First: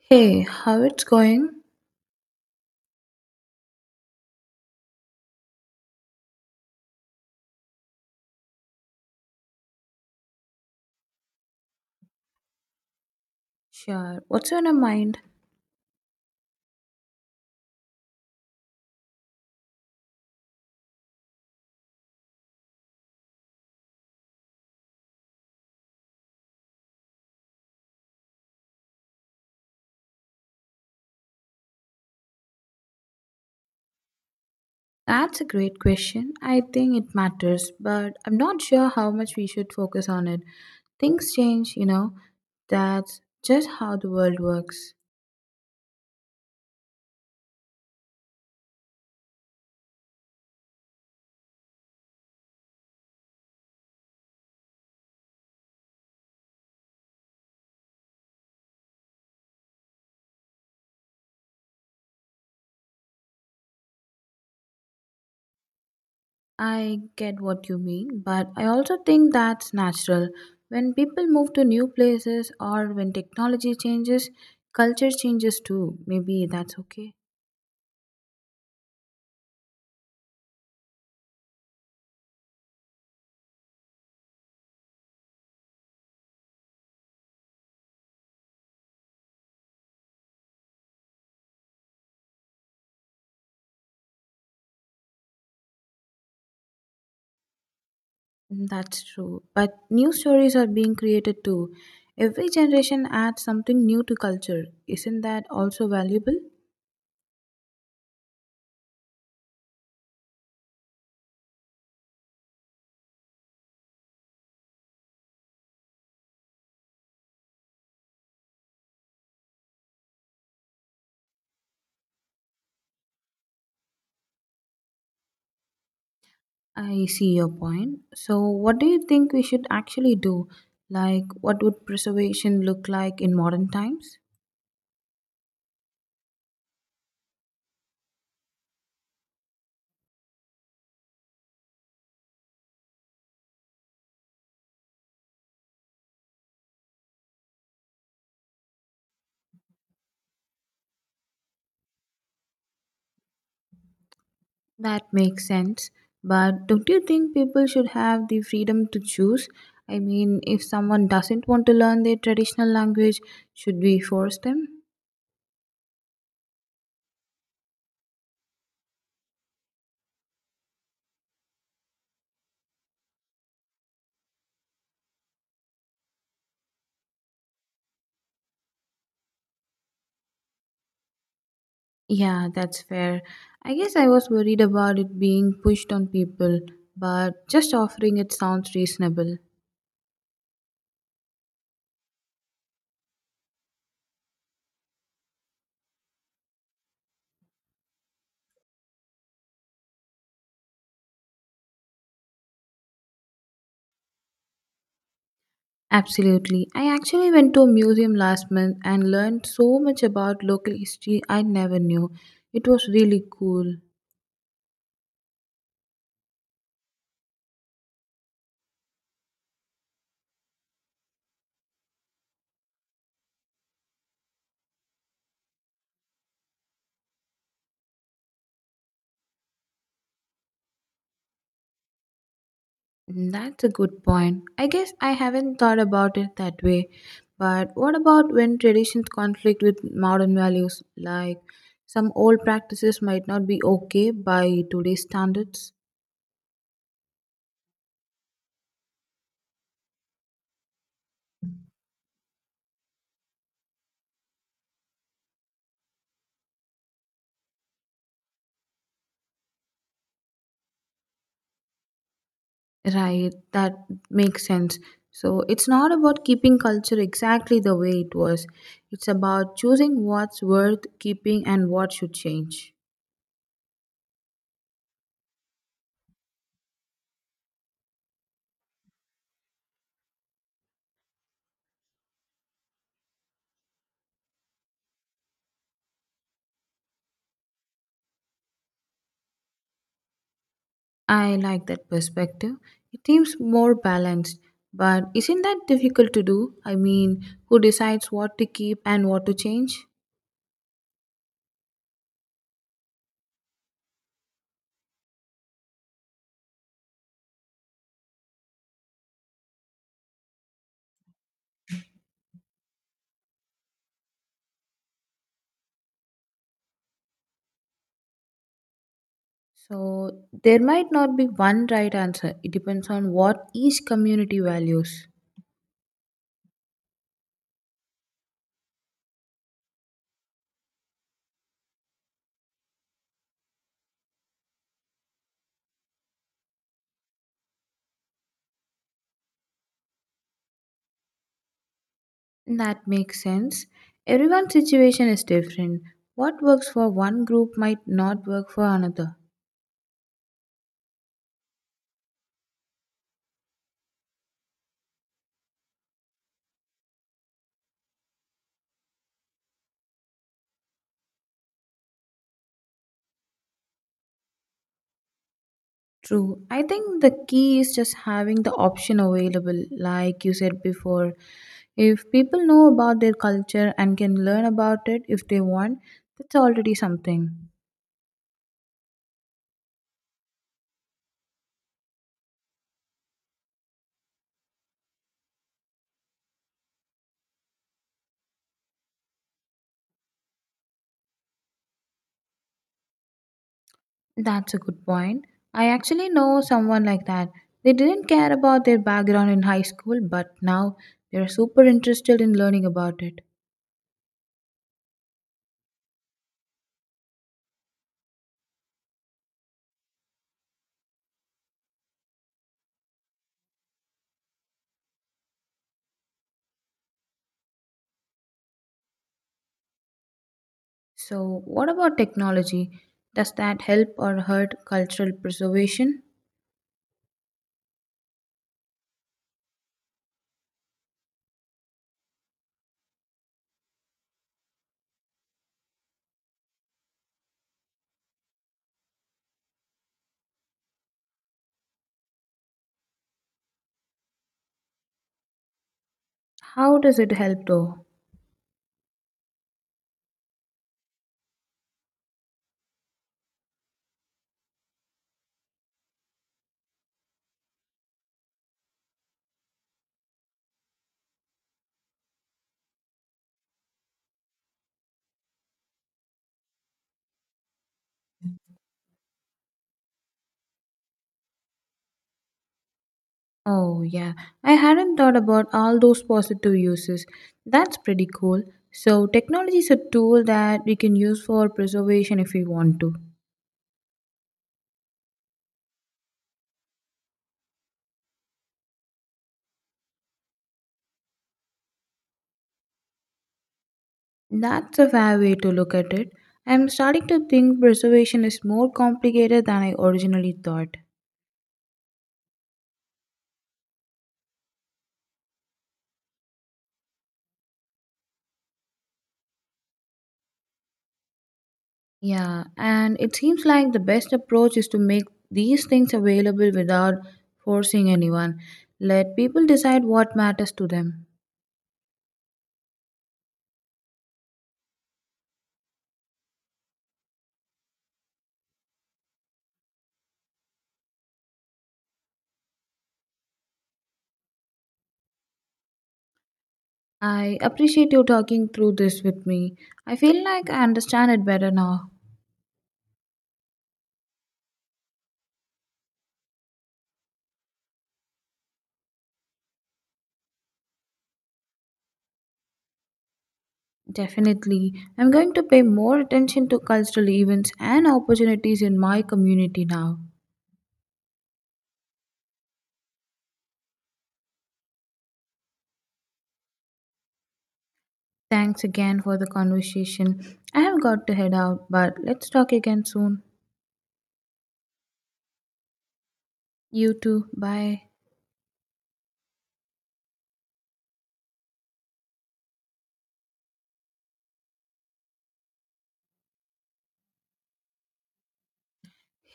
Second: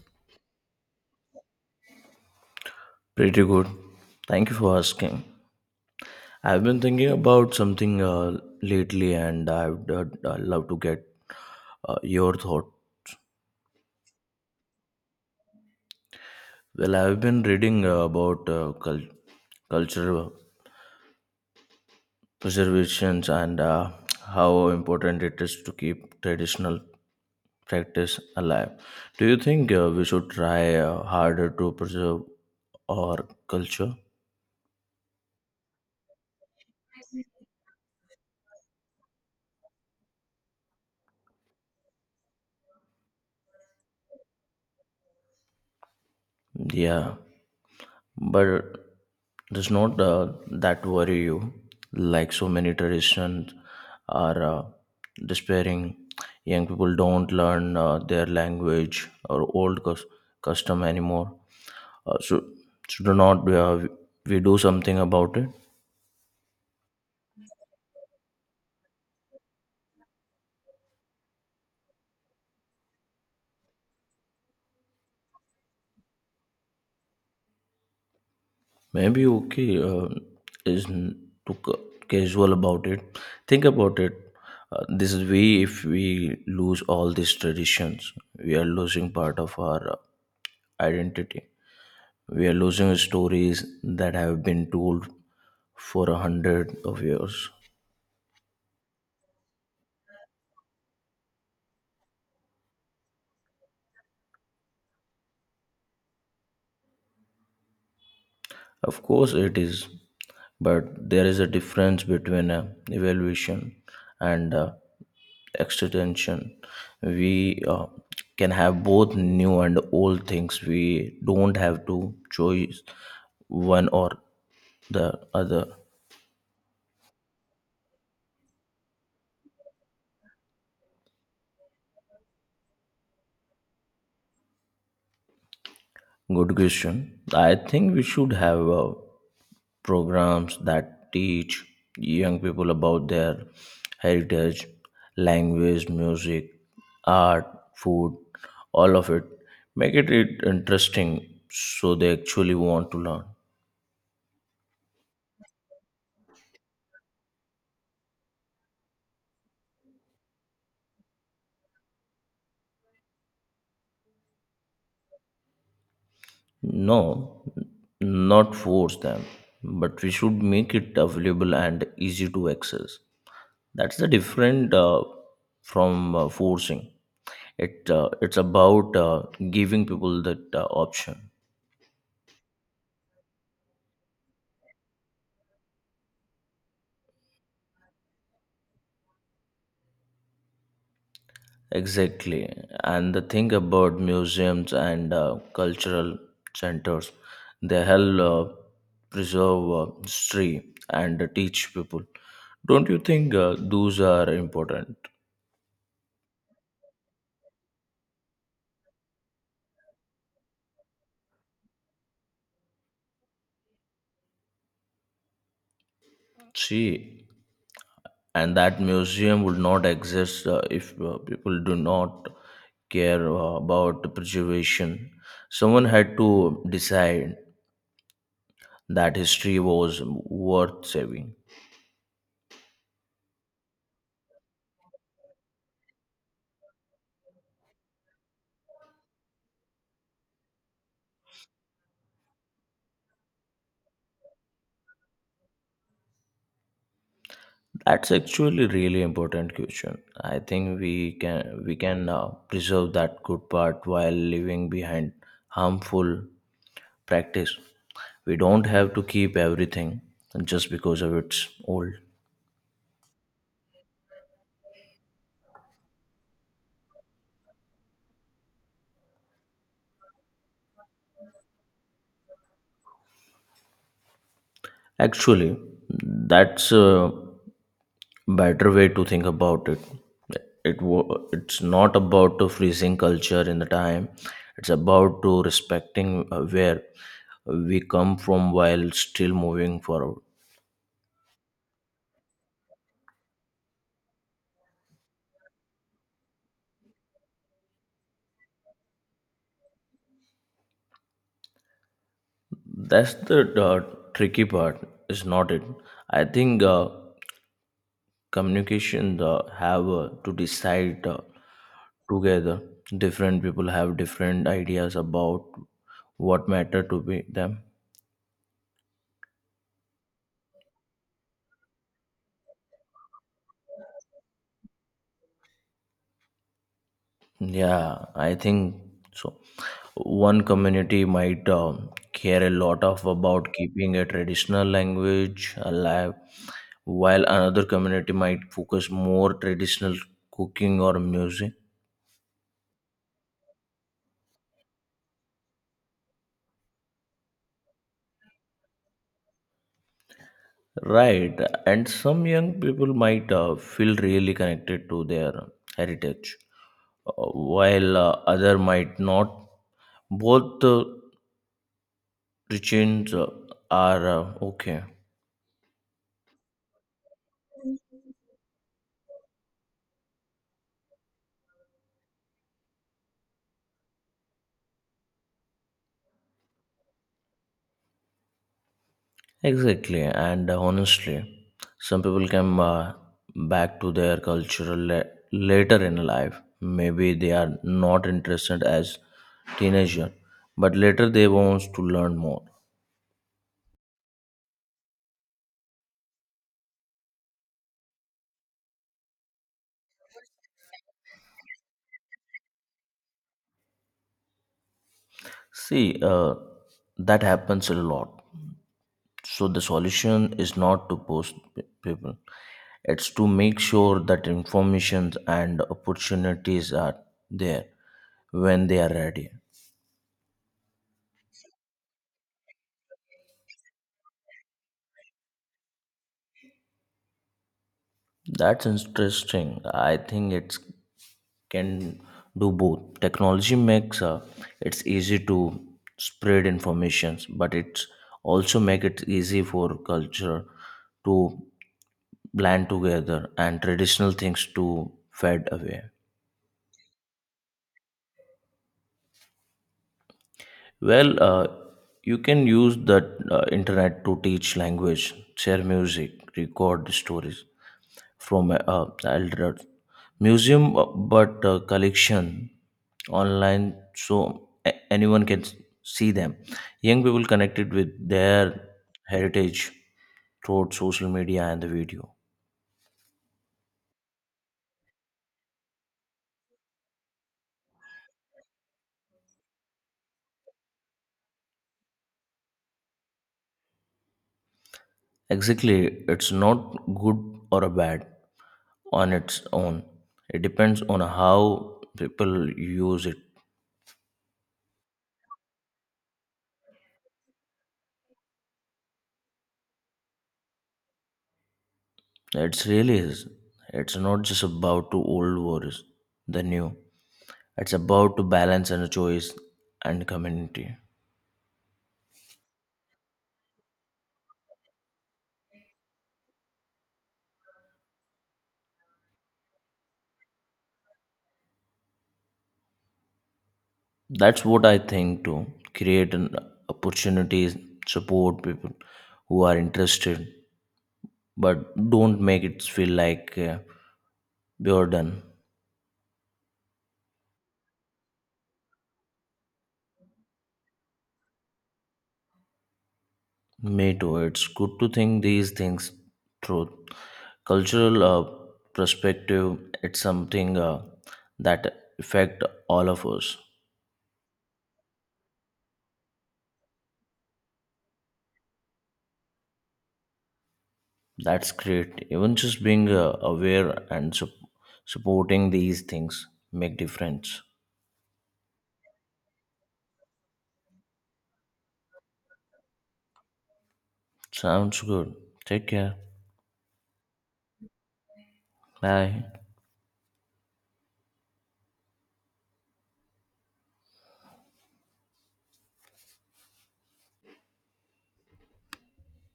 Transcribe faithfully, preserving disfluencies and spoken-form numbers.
Hey, how it's going? Pretty good. Thank you for asking. I've been thinking about something uh, lately and I would uh, I'd love to get uh, your thought. Sure. What's on your mind? Well, I've been reading uh, about uh, cul- cultural preservations, and uh, how important it is to keep traditional practice alive. Do you think uh, we should try uh, harder to preserve our culture? That's a great question. I think it matters, but I'm not sure how much we should focus on it. Things change, you know. That's just how the world works. Yeah, but does not uh, that worry you? Like so many traditions are uh, despairing, young people don't learn uh, their language or old cus- custom anymore. Uh, so, so do not uh, we do something about it? I get what you mean, but I also think that's natural. When people move to new places or when technology changes, culture changes too. Maybe that's okay. Maybe okay uh, is n- too ca- casual about it. Think about it. Uh, this is we if we lose all these traditions, we are losing part of our uh, identity. We are losing stories that have been told for a hundred of years. Mm, that's true. But new stories are being created too. Every generation adds something new to culture. Isn't that also valuable? Of course, it is, but there is a difference between uh, evaluation and uh, extension. We uh, can have both new and old things. We don't have to choose one or the other. I see your point. So, what do you think we should actually do? Like, what would preservation look like in modern times? Good question. I think we should have. Uh, programs that teach young people about their heritage, language, music, art, food, all of it. Make it it interesting so they actually want to learn. That makes sense. But don't you think people should have the freedom to choose? I mean, if someone doesn't want to learn their traditional language, should we force them? No, not force them, but we should make it available and easy to access. That's the different uh, from uh, forcing. It uh, it's about uh, giving people that uh, option. Yeah, that's fair. I guess I was worried about it being pushed on people, but just offering it sounds reasonable. Exactly. And the thing about museums and uh, cultural centers, they help uh, preserve uh, history and teach people. Don't you think uh, those are important? Absolutely. I actually went to a museum last month and learned so much about local history I never knew. It was really cool. See, and that museum would not exist uh, if uh, people do not care uh, about the preservation. Someone had to decide that history was worth saving. Mm, that's a good point. I guess I haven't thought about it that way. But what about when traditions conflict with modern values? Like some old practices might not be okay by today's standards. That's actually really important question. I think we can we can uh, preserve that good part while leaving behind harmful practice. We don't have to keep everything just because of it's old. Right, that makes sense. So it's not about keeping culture exactly the way it was. It's about choosing what's worth keeping and what should change. Actually, that's a better way to think about it. It wo- it's not about to freezing culture in the time. It's about to respecting uh, where we come from while still moving forward. I like that perspective. It seems more balanced, but isn't that difficult to do? I mean, who decides what to keep and what to change? That's the uh, tricky part, is not it? I think uh, communication uh, have uh, to decide uh, together. Different people have different ideas about what matter to be them. So there might not be one right answer. It depends on what each community values. Yeah, I think so. One community might um, care a lot of about keeping a traditional language alive, while another community might focus more traditional cooking or music. That makes sense. Everyone's situation is different. What works for one group might not work for another. Right, and some young people might uh, feel really connected to their heritage, uh, while uh, other might not. Both uh, regions uh, are uh, okay. True. I think the key is just having the option available, like you said before. If people know about their culture and can learn about it if they want, that's already something. Exactly, and uh, honestly, some people come uh, back to their cultural la- later in life. Maybe they are not interested as teenager, but later they want to learn more. That's a good point. I actually know someone like that. They didn't care about their background in high school, but now they're super interested in learning about it. See, uh, that happens a lot. So the solution is not to post p- people. It's to make sure that informations and opportunities are there when they are ready. So, what about technology? Does that help or hurt cultural preservation? That's interesting. I think it can do both. Technology makes uh, it's easy to spread informations, but it's also make it easy for culture to blend together and traditional things to fade away. How does it help though? Well, uh, you can use the uh, internet to teach language, share music, record stories from uh, uh, elder museum, uh, but uh, collection online, so a- anyone can s- see them. Young people connected with their heritage through social media and the video. Oh, yeah, I hadn't thought about all those positive uses. That's pretty cool. So, technology is a tool that we can use for preservation if we want to. Exactly, it's not good or a bad on its own. It depends on how people use it. That's a fair way to look at it. I'm starting to think preservation is more complicated than I originally thought. It's really is. It's not just about two old wars, the new. It's about to balance and choice and community. Yeah, and it seems like the best approach is to make these things available without forcing anyone. Let people decide what matters to them. That's what I think too. Create an opportunities, support people who are interested, but don't make it feel like uh, burden. I appreciate you talking through this with me. I feel like I understand it better now. Me too. It's good to think these things through. Cultural uh, perspective. It's something uh, that affect all of us. Definitely. I'm going to pay more attention to cultural events and opportunities in my community now. That's great. Even just being uh, aware and sup- supporting these things make difference. Thanks again for the conversation. I have got to head out, but let's talk again soon. Sounds good. Take care. You too. Bye. Bye.